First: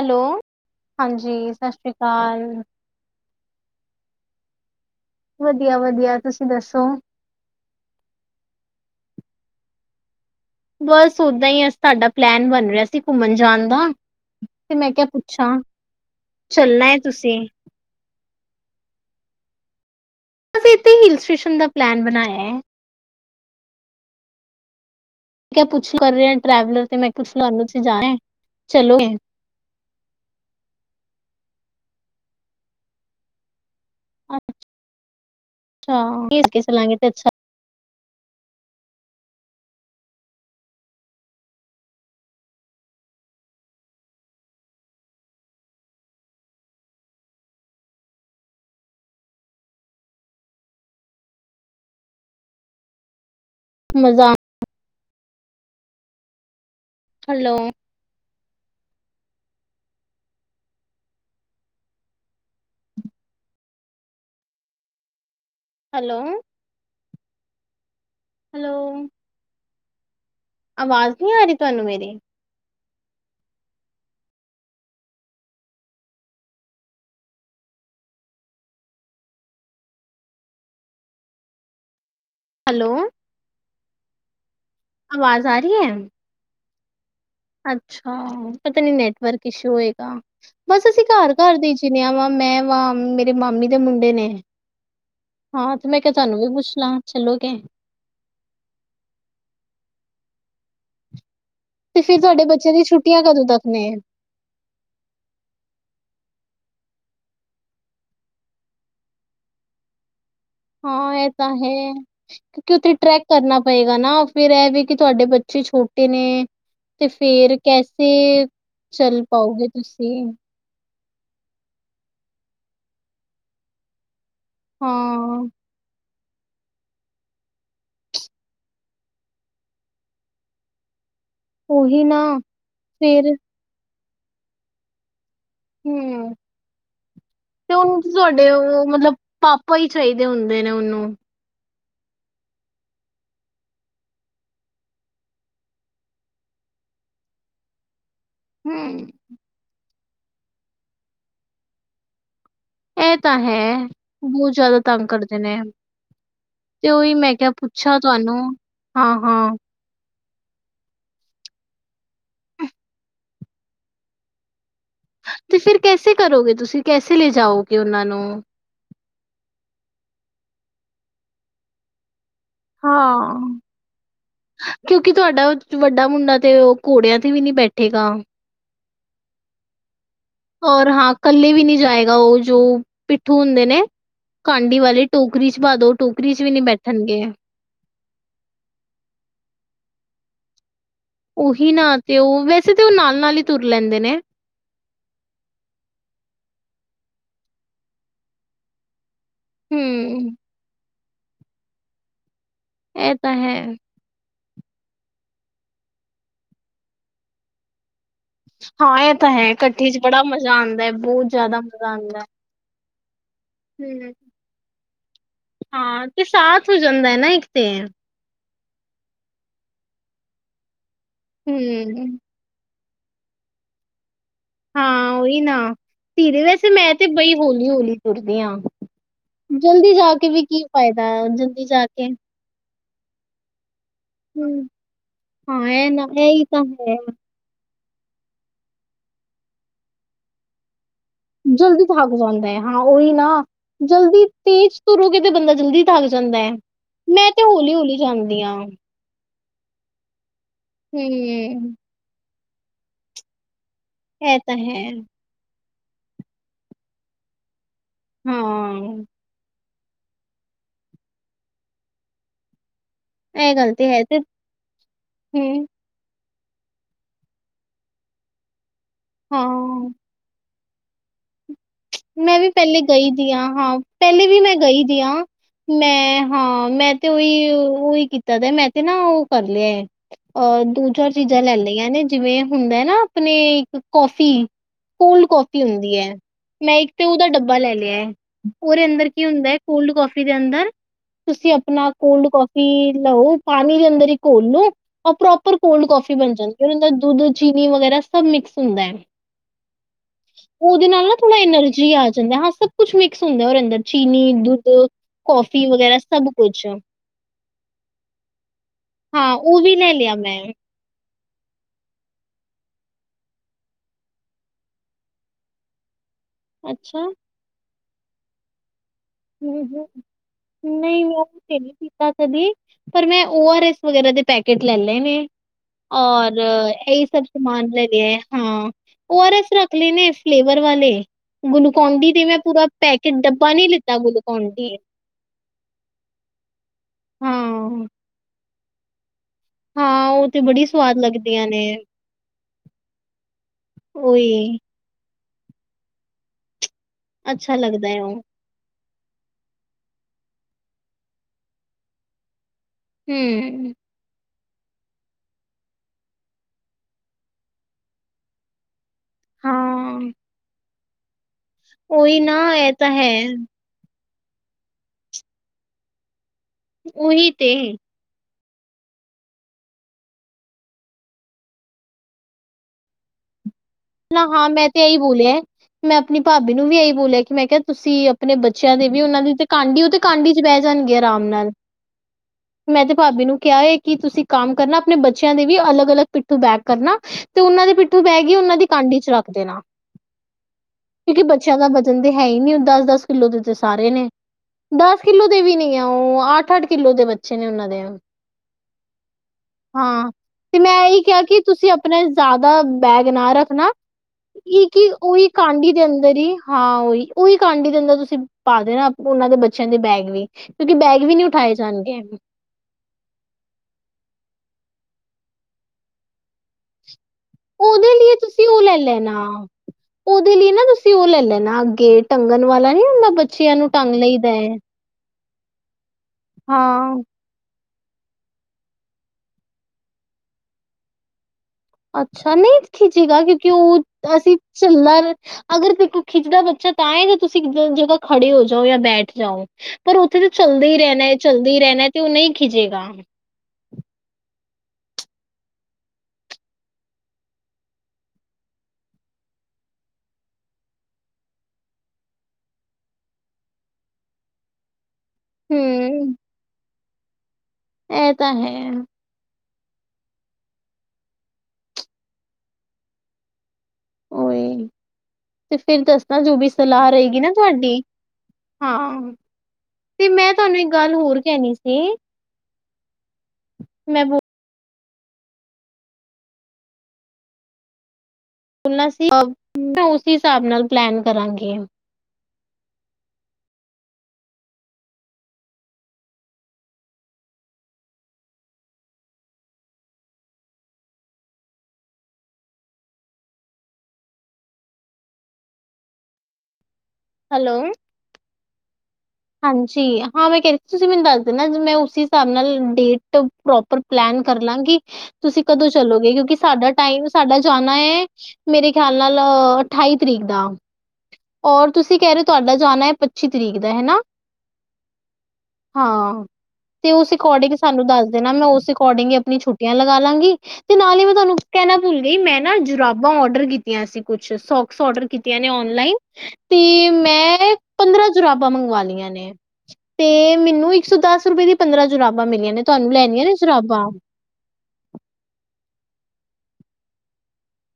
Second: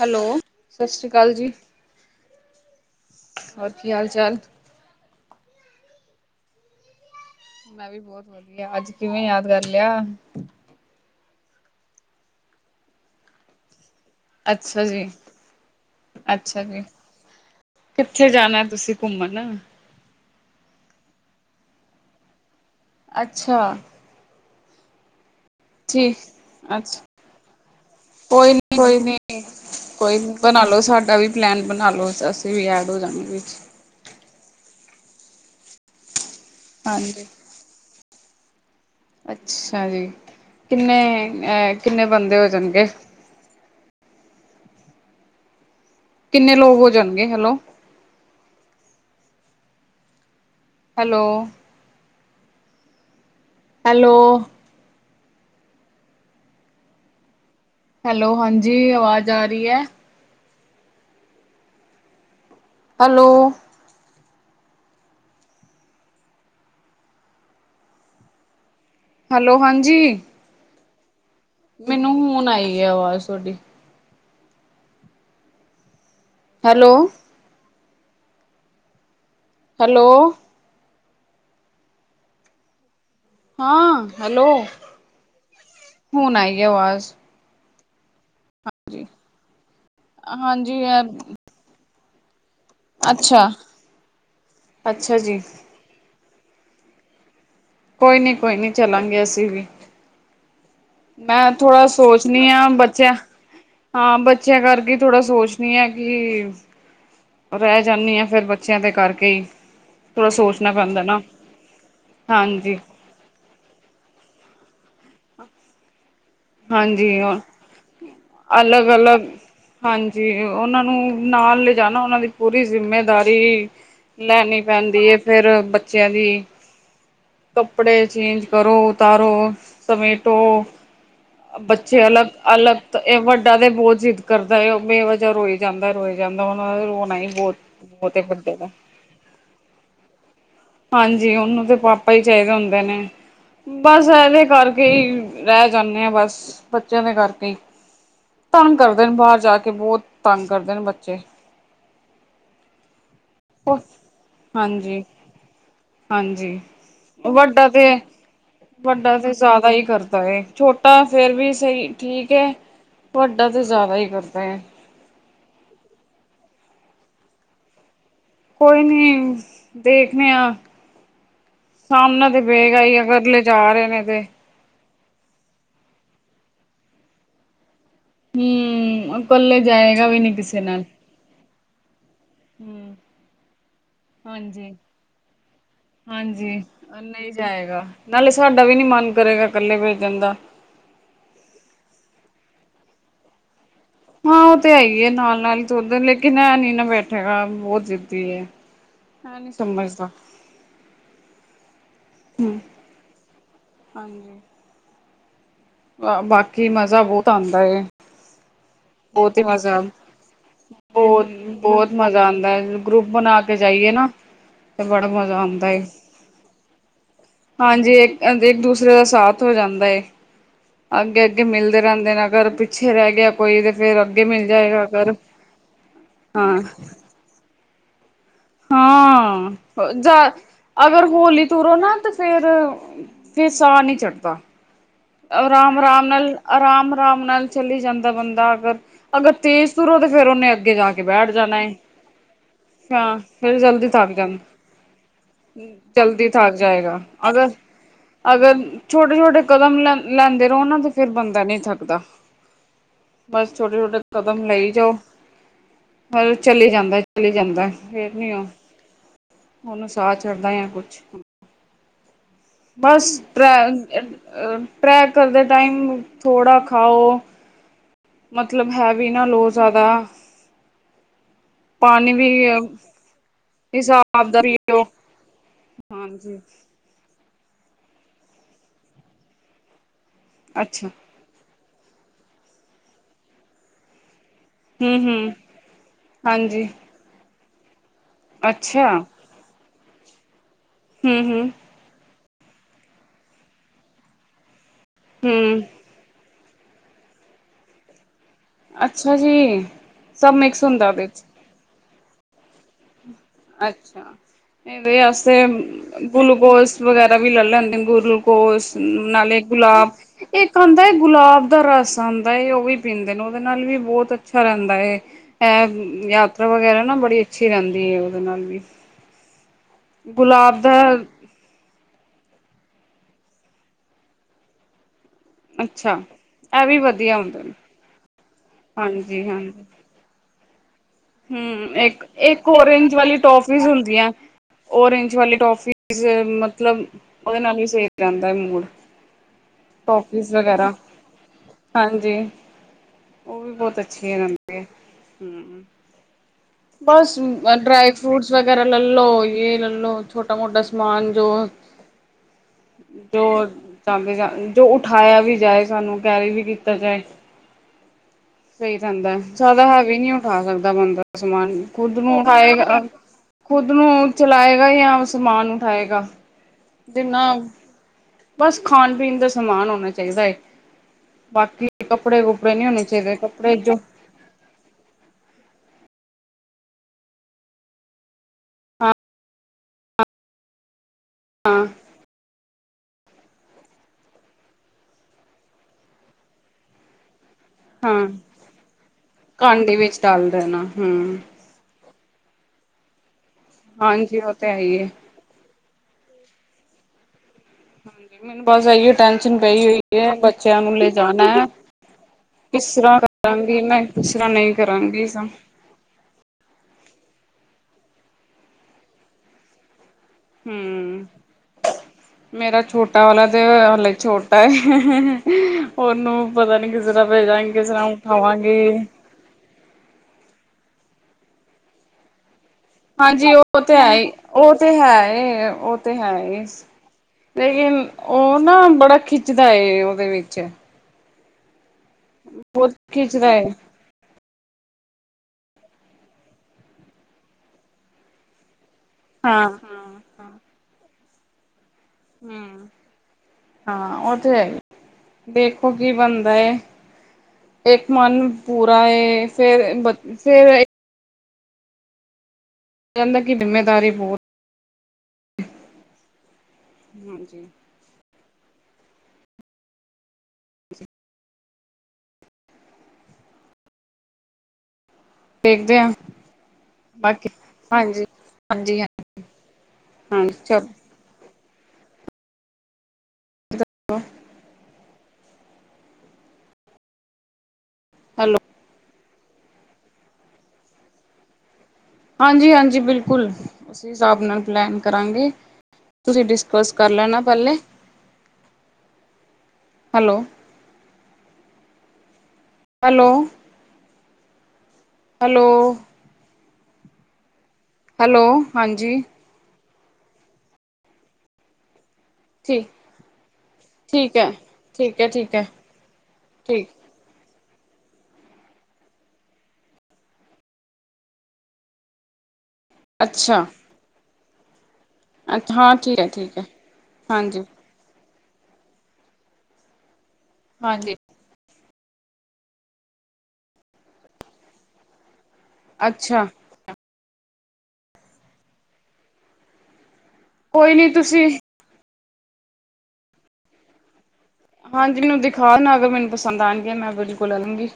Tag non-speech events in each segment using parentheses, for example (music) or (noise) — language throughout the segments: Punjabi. ਹੈਲੋ ਸਤਿ ਸ੍ਰੀ ਅਕਾਲ ਜੀ ਹਾਂਜੀ, ਸਤਿ ਸ਼੍ਰੀ ਅਕਾਲ। ਹੋਰ ਕੀ ਹਾਲ ਚਾਲ। ਵੜਿਆ ਜੀ ਤੁਸੀ ਦਸੋ ਕਿਵੇਂ ਹੋ। ਵਧੀਆ ਵਧੀਆ ਤੁਸੀਂ ਦੱਸੋ। ਅੱਸੀ ਵੀ ਵੜਿਆ ਤੁਸੀ ਦਸੋ ਘਰੇ ਕਿਵੇ ਹੈ। ਮੈਂ ਵੀ ਬਹੁਤ ਵਧੀਆ ਅੱਜ ਕਿਵੇਂ ਯਾਦ ਕਰ ਲਿਆ। ਬਸ ਇਕ ਕੰਮ ਸੀ। ਬਸ ਓਦਾਂ ਹੀ ਅ ਤੁਹਾਡਾ ਪਲੈਨ ਬਣ ਰਿਹਾ ਸੀ ਘੁੰਮਣ ਜਾਣ ਦਾ। ਹਾਂਜੀ ਹਾਂਜੀ। ਤੁਸੀ ਵੀ ਚਲੋ ਨਾਲ। ਅੱਛਾ ਜੀ ਅੱਛਾ ਜੀ ਚੱਲਣਾ ਹੈ ਤੁਸੀਂ ਕਿੱਥੇ ਜਾਣਾ ਤੁਸੀਂ ਘੁੰਮਣ ਲਈ ਨਿਕਲੇ ਹਨ। ਬ ਇੱਥੇ ਹਿਲ ਸਟੇਸ਼ਨ ਦਾ ਪਲਨ ਬਣਾਇਆ ਹੈ। ਹਾਂਜੀ ਟਰੈਕਿੰਗ ਅਤੇ ਚਲੇ ਅੱਛਾ ਤਾਂ ਮ ਚਲਦੀ ਹੈ। ਕਿਆ ਪੁੱਛ ਕਰ ਠੀ ਰਹੇ ਟਰੈਵਲਰ ਤੇ ਅੱਛਾ ਮੈਂ ਪੁੱਛ ਲੋ ਤੁਸੀਂ ਜਾਣਾ ਕੋਈ ਨੀ ਕੋਈ ਚਲੋਗੇ ਨੀ ਕੋਈ ਨੀ ਬਣਾ ਲੋ ਸਾਡਾ ਵੀ ਪਲੈਨ ਅਤੇ ਇਸ ਨੂੰ ਹੀ। ਬਣਾ ਲਓ ਅਸੀਂ ਵੀ ਐਡ ਹੋ ਜਾਂਣੇ ਵਿੱਚ ਹਾਂਜੀ। ਅੱਛ ਅੱਛਾ ਕਿਵੇ ਹੋ। ਕ ਲਾਂਗੇ ਤੇ ਹਾਂਜੀ। ਅੱਛਾ ਨਹੀਂ ਸਮਝਿਆ ਹੈ। ਅੱਛਾ ਜੀ ਕਿੰਨੇ ਅ ਕਿੰਨੇ ਬੰਦੇ ਹੋ ਜਾਣਗੇ। ਚਾਰ ਬੰਦਾ ਹੋ ਜਾਵੇਗਾ। ਕਿੰਨੇ ਲੋਕ ਹੋ ਜਾਣਗੇ ਹੈਲੋ। ਹਾਂਜੀ ਦੱਸ ਬੰਦਾ ਹੋ ਜਾਵੇਗਾ। ਹੈਲੋ ਹਾਏ। ਹੈਲੋ ਮਜ਼ਾ ਕਿਵੇ ਹੋ। ਹੈਲੋ ਹਾਏ ਮੈਂ ਇਸ ਲਈ ਫੋਨ ਕੀਤਾ ਤੁਸੀ ਕਿਵੇ ਹੋ। ਹੈਲੋ ਹਾਂਜੀ ਅਵਾਜ਼ ਆ ਰਹੀ ਹੈ ਹੈਲੋ ਹਾਂਜੀ ਕਹਿੰਦੇ ਨੇ। ਹੈਲੋ ਕੰਪਿਊਟਰ ਅਤੇ ਮਨੁੱਖ ਨੂੰ ਹੀ ਗੱਲ ਕਰੀਏ ਹਨ। ਹੈਲੋ। ਸਤਿ ਸ਼੍ਰੀ ਆਕਾਲ। ਹੈਲੋ ਹਾਂਜੀ ਕਿਵਾ ਹੋ। ਆਵਾਜ਼ ਵਿੱਚ ਰਿਕਾਰਡ ਕੀਤਾ ਗਿਆ ਹੈ। ਮੈਨੂੰ ਹੁਣ ਆਏ ਹਨ। ਆਵਾਜ਼ ਤੁਹਾਡੀ ਅਹਾਗੀ। ਹੈਲੋ ਹਾਏ। ਹੈਲੋ। ਹਾਂਜੀ ਕਿਵੇ ਹੋ। ਹੈਲੋ ਹਾਏ। ਕਿਵੇ ਹੋ ਤੁਸੀ। ਹਾਂ ਹੈਲੋ। ਹਾਂਜੀ ਦਸੋ ਕਿਵੇਂ ਹੋ। ਆਵਾਜ਼ ਆ ਰਹੀ ਹੈ। ਹਾਂਜੀ। ਆਵਾਜ਼ ਵਿੱਚ ਰਿਕਾਰਡ ਕੀਤਾ ਗਿਆ ਹੈ। ਅੱਛਾ ਪਰ ਤਣੀ ਨੇੈਟਵਰਕਸ਼ ਹੈ। ਹੋਏਗਾ ਹਾਂਜੀ ਬਸ ਅਸੀਂ ਘਰ ਘਰ ਦੇ ਸੇਵਕ ਸਨ। ਚਿਨਿਆਵਾਂ ਮੈਂ ਇਸ ਗੱਲ ਕਰੀਏ ਹਨ। ਮੇਰੇ ਅੱਛਾ ਮਾਮੀ ਦੇ ਮੁੰਡੇ ਨੇ ਅੱਛਾ ਜੀ ਹਾਂ ਤੇ ਮੈਂ ਕਹਿੰ ਦੀ ਗੱਲ ਕਰੀਏ ਹਨ। ਤੁਹਾਨੂੰ ਵੀ ਪੁੱਛ ਲਣਾ ਚਲੋ ਕਿ ਇਹ ਹੈ। ਕੋਈ ਨੀ ਕੋਈ ਨੀ ਚੱਲਾਂਗੇ ਅਸੀਂ ਵੀ ਤੇਰਾ ਨਾਲ਼। ਮੈਂ ਥੋੜਾ ਤੇ ਫਿਰ ਤੁਹਾਡੇ ਸੋਚਣੀ ਹਾਂ ਦੀ ਬੱਚਿਆਂ ਛੁੱਟੀਆਂ ਕਦੋਂ ਤੱਕ ਨੇ? ਹਾਂ ਬੱਚਿਆਂ ਕਰਕੇ ਥੋੜ੍ਹਾ ਸੋਚਣੀ ਆ ਕਿ ਕਰਦੇ ਹਾਂ ਰਹਿ ਜਾਂਦੀ ਹਾਂ ਫਿਰ ਬੱਚਿਆਂ ਦੇ ਕਰਕੇ ਹੀ ਗੱਲ ਕੀਤੀ ਗਈ ਹੈ। ਹਾਂ ਇਹ ਤਾਂ ਹੈ, ਕਿਉਂਕਿ ਹਾਂਜੀ ਉੱਥੇ ਟਰੈਕ ਕਰਨਾ ਪਏਗਾ ਨਾ ਫੇਰ ਇਹ ਵੀ ਕਿ ਤੁਹਾਡੇ ਬੱਚੇ ਛੋਟੇ ਨੇ ਤੇ ਹਾਂਜੀ ਫੇਰ ਕੈਸੇ ਚੱਲ ਅਲੱਗ-ਅਲੱਗ ਪਾਉਗੇ ਤੁਸੀਂ। ਹਾਂਜੀ ਉਹਨਾਂ ਨੂੰ ਨਾਲ ਲਿਜਾਣਾ ਉਹਨਾਂ ਦੀ ਪੂਰੀ ਜਿੰਮੇਦਾਰੀ ਲੈਣੀ ਪੈਂਦੀ ਏ ਹਾਂ ਫੇਰ ਬੱਚਿਆਂ ਦੀ। ਕੱਪੜੇ ਚੇਂਜ ਕਰੋ, ਉਤਾਰੋ, ਸਮੇਟੋ। ਉਹੀ ਬੱਚੇ ਨਾ ਅਲੱਗ-ਅਲੱਗ ਇਹ ਫੇਰ ਵੱਡਾ ਤੇ ਬਹੁਤ ਜਿੱਦ ਕਰਦਾ ਆ ਮੈਂ ਜਾਂ ਰੋਈ ਜਾਂਦਾ ਰੋਈ ਹੂੰ ਜਾਂਦਾ ਉਹਨਾ ਦਾ ਰੋਣਾ ਹੀ ਬਹੁਤ ਤੇ ਉਹਨੂੰ ਬਹੁਤ ਤੁਹਾਡੇ ਵੱਡੇ ਦਾ। ਉਹ ਮਤਲਬ ਪਾਪਾ ਹੀ ਚਾਹੀਦੇ ਹੁੰਦੇ ਨੇ ਉਹਨੂੰ ਹਾਂਜੀ ਉਹਨੂੰ ਤੇ ਪਾਪਾ ਹੀ ਚਾਹੀਦੇ ਹੁੰਦੇ ਨੇ, ਬਸ ਇਹਦੇ ਕਰਕੇ ਹੀ ਰਹਿ ਜਾ ਨੇ ਬਸ ਬੱਚਿਆਂ ਦੇ ਕਰਕੇ ਹੀ। ਤੰਗ ਕਰਦੇ ਹੂੰ। ਨੇ ਬਾਹਰ ਜਾ ਕੇ ਬਹੁਤ। ਤੰਗ ਕਰਦੇ ਨੇ ਬੱਚੇ। ਇਹ ਤਾਂ ਹੈ, ਬਹੁਤ ਜ਼ਿਆਦਾ ਹਾਂਜੀ ਤੰਗ ਕਰਦੇ ਨੇ, ਹਾਂਜੀ ਤੇ ਉਹੀ ਮੈਂ ਕਿਹਾ ਵੱਡਾ ਤੇ ਪੁੱਛਾਂ ਤੁਹਾਨੂੰ ਹਾਂ-ਹਾਂ। ਦਾ ਏ। ਛੋਟਾ ਫੇਰ ਵੀ ਸਹੀ ਠੀਕ ਹੈ ਵੱਡਾ ਤੇ ਜ਼ਿਆਦਾ ਹੀ ਕਰਦਾ ਹੈ। ਤੇ ਫਿਰ ਕੈਸੇ ਕਰੋਗੇ ਤੁਸੀਂ ਕੈਸੇ ਲੈ ਜਾਓਗੇ ਉਹਨਾਂ ਨੂੰ? ਕੋਈ ਨੀ, ਦੇਖਣੇ ਆ ਸਾਮਨਾਂ ਦੇ ਵੇਗਾ ਹੀ ਅਗਰ ਹਾਂ ਲਿਜਾ ਰਹੇ ਨੇ ਤੇ, ਕਿਉਂਕਿ ਤੁਹਾਡਾ ਵੱਡਾ ਮੁੰਡਾ ਤੇ ਉਹ ਘੋੜਿਆਂ ਤੇ ਵੀ ਨੀ ਬੈਠੇ, ਬੈਠੇਗਾ, ਕੱਲੇ ਜਾਏਗਾ ਵੀ ਨੀ, ਕਿਸੇ ਨਾਲ ਔਰ ਹਾਂ ਕੱਲੇ ਵੀ ਨੀ ਜਾਏਗਾ ਉਹ ਜੋ ਹਮ ਪਿੱਠੂ ਹੁੰਦੇ ਨੇ ਹਾਂਜੀ ਕਾਂਡੀ ਵਾਲੇ ਟੋਕਰੀ ਚ ਪਾ ਦੋ ਟੋਕਰੀ ਚ ਵੀ ਨੀ ਹਾਂਜੀ ਬੈਠਣਗੇ। ਨਹੀਂ ਜਾਏਗਾ ਨਾਲੇ ਸਾਡਾ ਵੀ ਨੀ ਮਨ ਕਰੇਗਾ ਇਕੱਲੇ ਭੇਜਣ ਦਾ ਉਹੀ ਨਾ ਤੇ ਉਹ ਵੈਸੇ ਤੇ ਉਹ ਨਾਲ-ਨਾਲ ਹੀ ਤੁਰ, ਲੈਂਦੇ ਨੇ ਹਾਂ ਉਹ ਤੇ ਹੈ ਹੀ ਨਾਲ-ਨਾਲ ਹੀ ਤੁਰਦੇ ਲੇਕਿਨ ਇਹ ਨਹੀਂ ਨਾ ਬੈਠਾ, ਗਾ ਬਹੁਤ ਜਿੱਦੀ ਹੈ। ਹੈ ਨੀ ਹੂੰ ਸਮਝਦਾ ਹੂੰ, ਇਹ ਤਾਂ ਹੈ। ਹਾਂਜੀ ਬਾਕੀ ਮਜ਼ਾ ਬਹੁਤ ਆਦਾ ਐ। ਹਾਂ ਇਹ ਤਾਂ ਬਹੁਤ ਹੀ ਹੈ ਮਜ਼ਾ ਇਕੱਠੇ ਚ ਬੜਾ ਮਜ਼ਾ ਆਉਂਦਾ ਹੈ ਬਹੁਤ ਜ਼ਿਆਦਾ ਬਹੁਤ ਆਉਂਦਾ ਹੈ ਮਜ਼ਾ ਆਦਾ ਗਰੁੱਪ ਬਣਾ ਕੇ ਜਾਈਏ ਹੂੰ ਨਾ ਤੇ ਬੜਾ ਮਜ਼ਾ ਆਦਾ ਹਾਂ ਤੇ ਸਾਥ ਹੋ ਜਾਂਦਾ ਹੈ ਨਾ ਇੱਕ ਤੇ ਹਾਂਜੀ ਇੱਕ ਦੂਸਰੇ ਦਾ ਸਾਥ ਹੋ ਜਾਂਦਾ। ਅੱਗੇ ਅੱਗੇ ਮਿਲਦੇ ਰਹਿੰਦੇ ਹਮ ਨਾ ਘਰ ਪਿੱਛੇ, ਪਿੱਛੇ ਰਹਿ ਗਿਆ ਕੋਈ ਇਹ ਫੇਰ, ਹਾਂ ਅਗਰ ਉਹੀ ਨਾ ਧੀਰੇ ਹਾਂ ਵੈਸੇ ਮੈਂ ਤੇ ਬਈ ਹੋਲੀ ਹੋਲੀ ਹਾਂ ਜਾ ਕੇ ਵੀ ਕੀ ਫਾਇਦਾ ਅਗਰ ਹੋਲੀ ਜਲਦੀ ਤੁਰੋ ਜਾ ਨਾ ਕੇ ਤੇ ਫਿਰ ਫੇਰ ਸਾਹ ਨ ਝਟਕਾ ਹਮ ਹਾਂ ਆਰਾਮ ਇਹ ਨਾ ਆਰਾਮ ਨਾਲ ਇਹੀ ਤਾਂ ਆਰਾਮ ਹੈ ਆਰਾਮ ਨਾਲ ਚਲੀ ਜਾਂਦੀ ਦਾ ਬੰਦਾ ਅਗਰ ਅਗਰ ਤੇਜ਼ ਤੁਰੋ ਤੇ ਫਿਰ ਉਹਨੇ ਅੱਗੇ ਜਾ ਕੇ ਬੈਠ ਜਾਣਾ ਏ। ਜਲਦੀ ਥੱਕ ਜਾਂਦਾ ਹੈ ਹਾਂ ਉਹੀ ਨਾ ਫੇਰ ਥੱਕ ਜਲਦੀ ਜਾਂ ਤੇਜ਼ ਤੁਰ ਕੇ ਤੇ ਬੰਦਾ ਜਲਦੀ ਥੱਕ ਜਾਂਦਾ ਹੈ ਮੈਂ ਤੇ ਹੌਲੀ ਹੌਲੀ ਜਾਂਦੀ ਅਗਰ ਹਾਂ ਛੋਟੇ-ਛੋਟੇ ਕਦਮ ਲ ਲੈਂਦੇ ਰ ਉਹਨਾ ਤੇ ਫਿ ਰ ਬੰਦਾ ਨਹੀਂ ਹਮ ਥੱਕਦਾ ਬਸ ਛੋਟੇ ਛੋਟੇ ਇਹ ਕਦਮ ਤਾਂ ਲਈ ਹੈ ਜਾਓ। ਹ ਚਲੇ ਜਾਂਦਾ ਚਲੇ ਜਾਂਦਾ ਫੇਰਨੀਓ ਹਾਂ ਉਹਨੂੰ ਸਾਾਹ ਚੜਦਾ ਆ ਕੁਛ ਬਸ ਇਹ ਡਰੈ ਗੱਲ ਤੇ ਹੈ ਤੇ ਟਰੈਕ ਕਰਦੇ ਹਮ ਟਾਈਮ। ਥੋੜਾ ਖਾਓ। ਮਤਲਬ। ਖਾ ਵੀ ਨਾ ਲੋ ਜ਼ਿਆਦਾ। ਹਾਂ ਮੈਂ ਵੀ ਪਹਿਲੇ ਗਈ ਤੇ ਹਾਂ। ਹਾਂ ਪਹਿਲੇ ਹਿਸਾਬ ਵੀ ਦਾ ਮੈਂ ਪੀਓ ਗਈ ਜੈ ਹਾਂ। ਮੈਂ ਹਾਂਜੀ ਹਾਂ ਮੈਂ ਤੇ ਉਹੀ। ਉਹੀ ਕੀਤਾ ਤੇ ਮੈਂ ਤੇ ਨਾ ਉਹ ਕਰ ਲਿਆ। ਅ ਦੋ ਅੱਛਾ ਚਾਰ ਚੀਜਾਂ ਲੇ ਲਈ। ਨੇ ਜਿਵੇਂ ਹੁੰਦਾ ਨਾ ਆਪਣੇ ਇੱਕ ਕੌਫੀ। ਹੂੰ ਕੋਲਡ ਹੂੰ ਕੌਫੀ ਹੁੰਦੀ ਹੈ। ਹਾਂਜੀ ਮੈਂ ਇੱਕ ਤੇ ਉਹਦਾ ਡੱਬਾ। ਬਾ ਲਿਆ ਏ। ਉਹਦੇ ਅੱਛਾ ਅੰਦਰ ਕੀ ਹੁੰਦਾ। ਕੋਲਡ ਕੌਫੀ ਦੇ ਅੰਦਰ। ਹੂੰ ਹੂੰ ਤੁਸੀਂ ਆਪਣਾ। ਕੋਲਡ ਕੌਫੀ ਲਓ ਪਾਣੀ ਦੇ ਅੰਦਰ ਹੀ ਘੋਲੋ। ਉਹ ਪ੍ਰੋਪਰ ਹੂੰ ਕੋਲਡ ਕੌਫੀ ਬਣ ਜਾਣ। ਫਿਰ ਉਂਦੇ ਦੁਧ ਚੀਨੀ ਵਗੈਰਾ। ਸਭ ਮਿਕਸ ਹੁੰਦਾ ਐ। ਅੱਛਾ ਜੀ ਸਭ ਮਿਕਸ ਹੁੰਦਾ ਉਹਦੇ ਚ। ਜੀ ਆ ਜਾਂਦਾ ਹ ਸਭ ਕੁਛ ਮਿਕਸ। ਹੁੰਦਾ ਔਰ ਅੰਦਰ ਅੱਛਾ ਚੀਨੀ, ਦੁੱਧ, ਇਹਦੇ ਵਾਸਤੇ ਕੌਫੀ ਵਗੈਰਾ ਸਭ ਕੁਛ ਗਲੂਕੋਸ ਵਗੈਰਾ ਵੀ ਲੈਲਾ ਨਿੰਬੂ ਗਲੂਕੋਸ ਹਾਂ ਨਾਲੇ ਉਹ ਵੀ ਗੁਲਾਬ ਲੈ ਲਿਆ ਮੈਂ ਇੱਕ ਆਉਂਦਾ ਗੁਲਾਬ। ਉਹਦਾ ਰਸ ਆਉਂਦਾ ਹੈ ਉਹ ਵੀ ਪੀਂਦੇ ਨੇ ਉਹਦੇ ਨਾਲ ਵੀ ਬਹੁਤ ਅੱਛਾ ਰਹਿੰਦਾ ਹੈ ਅ। ਵਗੈਰਾ ਨਾ ਅੱਛਾ ਬੜੀ ਅੱਛੀ ਰਹਿੰਦੀ। (unintelligible) ਉਹ ਨਾਲ ਵੀ। ਹਮ ਹ ਗੁਲਾਬ ਦਾ ਨਹੀਂ ਮੈਂ ਓ ਤੇ ਨਹੀਂ ਪੀਤਾ ਕਦੀ। ਪਰ ਮੈਂ ਓ ਆਰ ਐਸ ਵਗੈਰਾ ਦੇ ਪੈਕੇਟ ਲੈ ਲਏ ਨੇ। ਅੱਛਾ, ਔਰ ਇਹ ਵੀ ਇਹੀ ਵਧੀਆ ਸਭ ਹੁੰਦੇ ਨੇ। ਸਮਾਨ ਲੇਲਏ ਹਾਂ ਓ ਆਰ ਐਸ ਰੱਖ ਲੈਨੇ। (unintelligible) ਹਮ ਇੱਕ ਇੱਕ ਓਰੇਂਜ ਵਾਲੀ ਡੱਬਾ ਟੋਫੀ ਨਹੀਂ ਹੁੰਦੀ। ਲਿੱਤਾ ਦੀਆਂ ਗਲੂਕੋਨ ਡੀ ਓਰੇਂਜ ਵਾਲੀ ਟੋਫੀਜ਼ ਮਤਲਬ। ਔਦੇ ਨਾਲ ਹੀ ਹਾਂ ਸਹੀ ਰਹਿੰਦਾ ਹੈ, ਮੂਡ। ਹਾਂ ਉਹ ਟੋਫੀਜ਼ ਤੇ ਬੜੀ ਵਗੈਰਾ ਸਵਾਦ ਲੱਗਦੀਆਂ ਨੇ ਹਾਂਜੀ ਉਹ ਵੀ ਬਹੁਤ ਅੱਛੀ ਹੈ ਰ ਉਹੀ ਹੂ ਬਸ ਅੱਛਾ ਲੱਗਦਾ ਡਰਾਈ ਹੈ ਉਹ ਫਰੂਟਸ ਵਗੈਰਾ ਲ ਲੋ ਯੇ ਲੈ ਲੋ, ਛੋਟਾ ਮੋਟਾ ਸਮਾਮਾਨ ਜੋ ਜੋ ਹੂੰ ਜਾਂਦੇ ਜੋ ਉਠਾਇਆ ਵੀ ਜਾਏ, ਸਾਨੂੰ ਕੈਰੀ ਵੀ ਕੀਤਾ ਜਾਏ, ਸਹੀ ਜਾਂਦਾ, ਜ਼ਿਆਦਾ ਹੈਵੀ ਹਾਂ ਨਹੀਂ ਉਠਾ ਸਕਦੇ ਦਾ ਬੰਦਾ ਸਮਾਨ ਖੁਦ ਉਹੀ ਨੂੰ ਨਾ ਇਹ ਆਏਗਾ, ਤਾਂ ਹੈ ਖੁਦ ਨੂੰ ਚਲਾਏਗਾ ਜਾਂ ਸਮਾਨ ਉਠਾਏਗਾ ਜਿੰਨਾ ਉਹੀ ਤੇ ਬਸ ਖਾਣ ਪੀਣ ਦਾ ਸਮਾਨ ਹੋਣਾ ਚਾਹੀਦਾ ਹੈ, ਬਾਕੀ ਕੱਪੜੇ ਕੁਪੜੇ ਨਹੀਂ ਹੋਣੇ ਚਾਹੀਦੇ, ਕੱਪੜੇ ਜੋ ਨਾ ਹਾਂ ਮੈਂ ਤੇ ਇਹੀ ਬੋਲਿਆ, ਮੈਂ ਆਪਣੀ ਭਾਬੀ ਨੂੰ ਵੀ ਇਹੀ ਬੋਲਿਆ ਕਿ ਮੈਂ ਕਿਹਾ ਤੁਸੀਂ ਆਪਣੇ ਬੱਚਿਆਂ ਦੇ ਹਾਂ ਵੀ ਉਹਨਾਂ ਦੇ ਤੇ ਕਾਂਡੀਓ ਤੇ ਕਾਂਡੀ ਚ ਬਹਿ ਜਾਣਗੇ। ਅਰਾਮ ਨਾਲ ਹਾਂ ਮੈਂ ਤੇ ਭਾਬੀ ਨੂੰ ਕਿਹਾ ਹੈ ਕਿ ਤੁਸੀਂ ਕੰਮ ਕਰਨਾ, ਆਪਣੇ ਬੱਚਿਆਂ ਦੇ ਵੀ ਅਲੱਗ ਅਲੱਗ ਪਿੱਠੂ ਪੈਕ ਕਰਨਾ। ਤੇ ਉਹਨਾਂ ਦੇ ਪਿੱਠੂ ਹਾਂ ਬਹਿ ਗਈ, ਉਹਨਾਂ ਦੀ ਕਾਂਢੀ ਚ ਰੱਖ ਦੇਣਾ। ਕਾਂਡੇ ਵਿੱਚ ਡਾਲ ਦੇਣਾ ਹਮ ਕਿਉਂਕਿ ਬੱਚਿਆਂ ਦਾ ਦੇ ਹੈ ਈ ਨੀ ਓ ਦਸ -ਦਸ ਕਿੱਲੋ ਦੇ ਤੇ ਸਾਰੇ ਨੇ, ਹਾਂਜੀ ਉਹ ਤੇ ਹੈ ਹੀ ਹੈ ਦਸ ਕਿੱਲੋ ਦੇ ਵੀ ਨਈ ਆ। ਓ ਅੱਠ- ਅੱਠ ਕਿੱਲੋ ਦੇ ਬਚ ਚੇ ਨੇ ਉਨਾਂ ਦੇ, ਮੈਨੂੰ ਬਸ ਇਹੀਓ ਟੈਨਸ਼ਨ ਪਈ ਹੋਈ ਹਾਂ ਹੈ ਤੇ ਬੱਚਿਆਂ ਮੈਂ ਨੂੰ ਲੈ ਏਈ ਕਿਆ ਜਾਣਾ ਕੀ ਹੈ ਤੁਸੀਂ ਆਪਣੇ ਜ਼ਾਦਾ ਕਿਸ ਤਰ੍ਹਾਂ ਬੈਗ ਨਾ ਰੱਖ। ਕਰਾਂਗੀ ਨਾ ਮੈਂ ਕਿਸ ਤਰ੍ਹਾਂ ਨਹੀਂ ਇੱਕ ਇਕ ਕਰਾਂਗੀ ਓਈ ਕਾਂਡੀ ਦੇ ਅੰਦਰ ਈ। ਹਾਂ ਓਈ ਓਈ ਕਾਂਡੀ ਦੇ ਅੰਦਰ ਤੁਸੀਂ- ਪਾਦੇਨਾ ਉਨਾਂ ਦੇ ਬੱਚਿਆਂ ਦੇ ਬੈਗ। ਵੀ ਕਿਉਂਕਿ ਬੈਗ ਹੂੰ ਵੀ ਨਹੀਂ ਉਠਾਏ ਜਾਣਗੇ ਮੇਰਾ ਛੋਟਾ ਵਲਾ ਤੇ ਹਲੇ ਛੋਟ ਓਹ ਉਨੂੰ ਪਤਾ ਨੀ ਕਿਸੇ ਦਾ ਉਦੇ ਲਈ ਤੁਸੀਂ ਓ ਲੈ ਲੈਣਾ ਉਦੇ ਲਈ ਨਾ ਤੁਸੀਂ ਓ ਲੈ ਲੈਣਾ ਅੱਗੇ ਟੰਗ ਵਾਲਾ ਨੀ ਹੁੰਦਾ ਹਾਂਜੀ ਬੱਚਿਆਂ ਓ ਨੂੰ ਤੇ ਹੈ ਲਈਦਾ ਓ ਤੇ ਹੈ ਇਹ ਓ (unintelligible) ਤੇ ਹੈ ਇਸ ਹਾਂ ਲੇਕਿਨ ਓ ਨਾ ਬੜਾ ਖਿੱਚਦਾ ਏ ਉਦੇ ਵਿੱਚ। ਅੱਛਾ ਨਈ ਬਹੁਤ ਖਿਚੇਗਾ ਖਿੱਚਦਾ ਏ ਕਿਉਂਕਿ ਓ ਅਸੀਂ ਚੱਲਾ ਏਹ ਅਗਰ ਪਿਢੂ ਖਿੱਚਦਾ ਬੱਚਾ ਤਾਂਏ ਤੇ ਤੁਸੀਂ ਜਗ੍ਹਾ ਖੜੇ ਹੋ ਜੋ। ਉਠ ਜਾਓ ਜਾਂ ਬੈਠ ਜਾਓ। ਹਾਂ ਪਰ ਉੱਥੇ ਤਾਂ ਚੱਲਦਾ ਈ ਰੇਣਾ ਏ। ਚੱਲਦੇ ਈ ਰੇਣਾ। ਤੇ ਓ ਨਈ ਹੂੰ ਖਿਜੇਗਾ। ਹਾਂ ਓ ਤੇ ਹੈ ਈ। ਦੇਖੋ ਕੀ ਬਣਦਾ ਏ ਇੱਕ ਮਨ ਪੂਰਾ ਏ ਫੇਰ ਬਚ ਫੇਰ ਕੇਂਦੇ ਕੀ ਜ਼ਿੰਮੇਦਾਰੀ ਬੋਤ ਹਾਂਜੀ ਐ ਤਾਂ ਹੈ। ਓਏ ਨੀ ਤੇ ਦੇਖਦੇ ਫਿਰ ਹਾਂ ਦੱਸਣਾ ਜੋਬੀ ਸਲਾਅ ਰਏਗੀ ਬਾਕੀ ਨਾ ਤੁਆਡੀ। ਹਾਂਜੀ ਹਾਂਜੀ ਹਾਂ ਤੇ ਮੈਂ ਹਾਂਜੀ ਤੁਆਨੂੰ ਚਲੋ ਇੱਕ ਗੱਲ ਹੋਰ ਕੇਣੀ ਸੀ। ਕੀ ਮੈਂ ਬੋਲ ਹੈਲੋ ਬੋਲਣਾ ਸੀ। ਉਸੀ ਹਿਸਾਬ ਨਾਲ ਪਲੈਨ ਕਰਾਂਗੇ। ਹਾਂਜੀ ਹਾਂਜੀ ਬਿਲਕੁਲ। ਉਸੀ ਹਿਸਾਬ ਨਾਲ ਪਲੈਨ ਕਰਾਂਗੇ ਤੁਸੀਂ ਡਿਸਕਸ ਕਰ ਲੈਣਾ ਪੈਲੇ hello hello hello hello hello ਹਾਂਜੀ ਹਾਂਜੀ ਹਾਂ ਮੈਂ ਕਹਿ ਰਹੀ ਸੀ ਤੁਸੀਂ ਮੈਨੂੰ ਦੱਸ ਦੇਨਾ ਮੈਂ ਉਸੀ ਹਿਸਾਬ ਨਾਲ ਠੀਕ ਡੇਟ ਪ੍ਰੋਪਰ ਠੀਕ ਪਲੈਨ ਹੈ ਕਰ ਲਾਂਗੀ, ਠੀਕ ਹੈ ਠੀਕ ਤੁਸੀਂ ਹੈ ਕਦੋਂ ਚਲੋਗੇ ਕਿਉਂਕਿ ਠੀਕ ਸਾਡਾ ਟਾਈਮ ਸਾਡਾ ਜਾਣਾ ਹੈ ਮੇਰੇ ਖਿਆਲ ਨਾਲ ਅਠਾਈ ਤਰੀਕ ਦਾ, ਔਰ ਤੁਸੀਂ ਕਹਿ ਰਹੇ ਹੋ ਤੁਹਾਡਾ ਜਾਣਾ ਹੈ ਪੱਚੀ ਅੱਛਾ ਤਰੀਕ ਦਾ ਹੈਨਾ। ਅੱਛਾ, ਠੀਕ ਹੈ ਹਾਂ ਠੀਕ ਹੈ ਤੇ ਉਸ ਹਾਂਜੀ ਅਕੋਡਿੰਗ ਸਾਨੂੰ ਦੱਸ ਮੈਂ ਉਸ ਅਕੋਡਿੰਗ ਆਪਣੀ ਛੁੱਟਿਆਂ ਲੱ ਗ ਲਾਂਗੀ ਤੇ ਹਾਂਜੀ ਨਾਲ ਹੀ ਮੈਂ ਤੁਹਾਨੂੰ ਕਹਿਣਾ ਭੁੱਲ ਗਈ, ਮੈਂ ਨਾ ਜੁਰਾਬਾਂ ਔਡਰ ਕੀਤੀਆਂ ਸੀ ਕੁੱਛ ਸੋਕਸ ਔਡਰ ਕੀਤੀਆਂ ਨੇ, ਔਨਲਾਈਨ ਅੱਛਾ ਤੇ ਮੈਂ ਪੰਦਰਾਂ ਜੁਰਾਬਾਂ ਮੰਗਵਾ ਲਈਆਂ। ਮੈਂ ਤੇ ਕੋਈ ਮੈਨੂੰ ਇੱਕ ਨੀ ਸੌ ਦਸ ਤੁਸੀਂ ਰੁਪਏ ਦੀ ਪੰਦਰਾਂ ਸ਼ਰਾਬਾਂ ਮਿਲੀਆਂ ਨੇ ਤੁਹਾਨੂੰ ਲੈਣੀਆਂ ਨੇ ਸ਼ਰਾਬਾਂ। ਹਾਂਜੀ ਮੈਨੂੰ ਦਿਖਾ ਨਾ ਅਗਰ ਮੈਨੂੰ ਪਸੰਦ ਆਣਗਿਆਂ, ਮੈਂ ਬਿਲਕੁਲ ਲੈ ਲੂੰਗੀ,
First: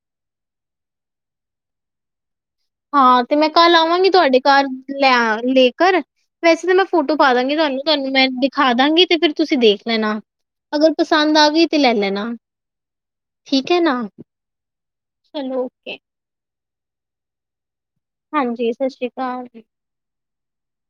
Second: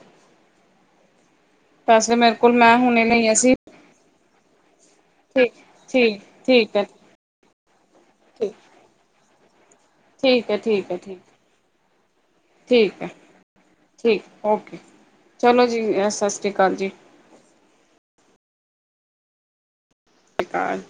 ਪੈਸੇ ਮੇਰੇ ਕੋਲ ਮੈਂ ਹੁਣੇ ਹਾਂ ਲਈ ਤੇ ਮੈਂ ਅਸੀਂ ਕੱਲ ਆਵਾਂਗੀ ਤੁਹਾਡੇ ਘਰ ਲੈ ਠੀਕ ਲੈ ਕਰ, ਠੀਕ ਵੈਸੇ ਤਾਂ ਠੀਕ ਮੈਂ ਹੈ ਫੋਟੋ ਪਾ ਦਾਂਗੀ ਤੁਹਾਨੂੰ ਤੁਹਾਨੂੰ ਮੈਂ ਠੀਕ ਦਿਖਾ ਦਾਂਗੀ ਤੇ ਫਿਰ ਤੁਸੀਂ ਦੇਖ ਲੈ ਨਾ ਠੀਕ ਹੈ ਠੀਕ ਅਗਰ ਹੈ ਠੀਕ ਪਸੰਦ ਆਗੀ ੱਲ ਲੈ ਲੈਨਾ ਠੀਕ ਹੈ ਠੀਕ ਓਕੇ ਚਲੋ ਜੀ ਸਤਿ ਸ਼੍ਰੀ ਕਾਲ ਜੀ ਹਾਂਜੀ ਸਸਰੀ ਕਾਲ ਸਤ੍ਰੀ (unintelligible) ਕਾਲ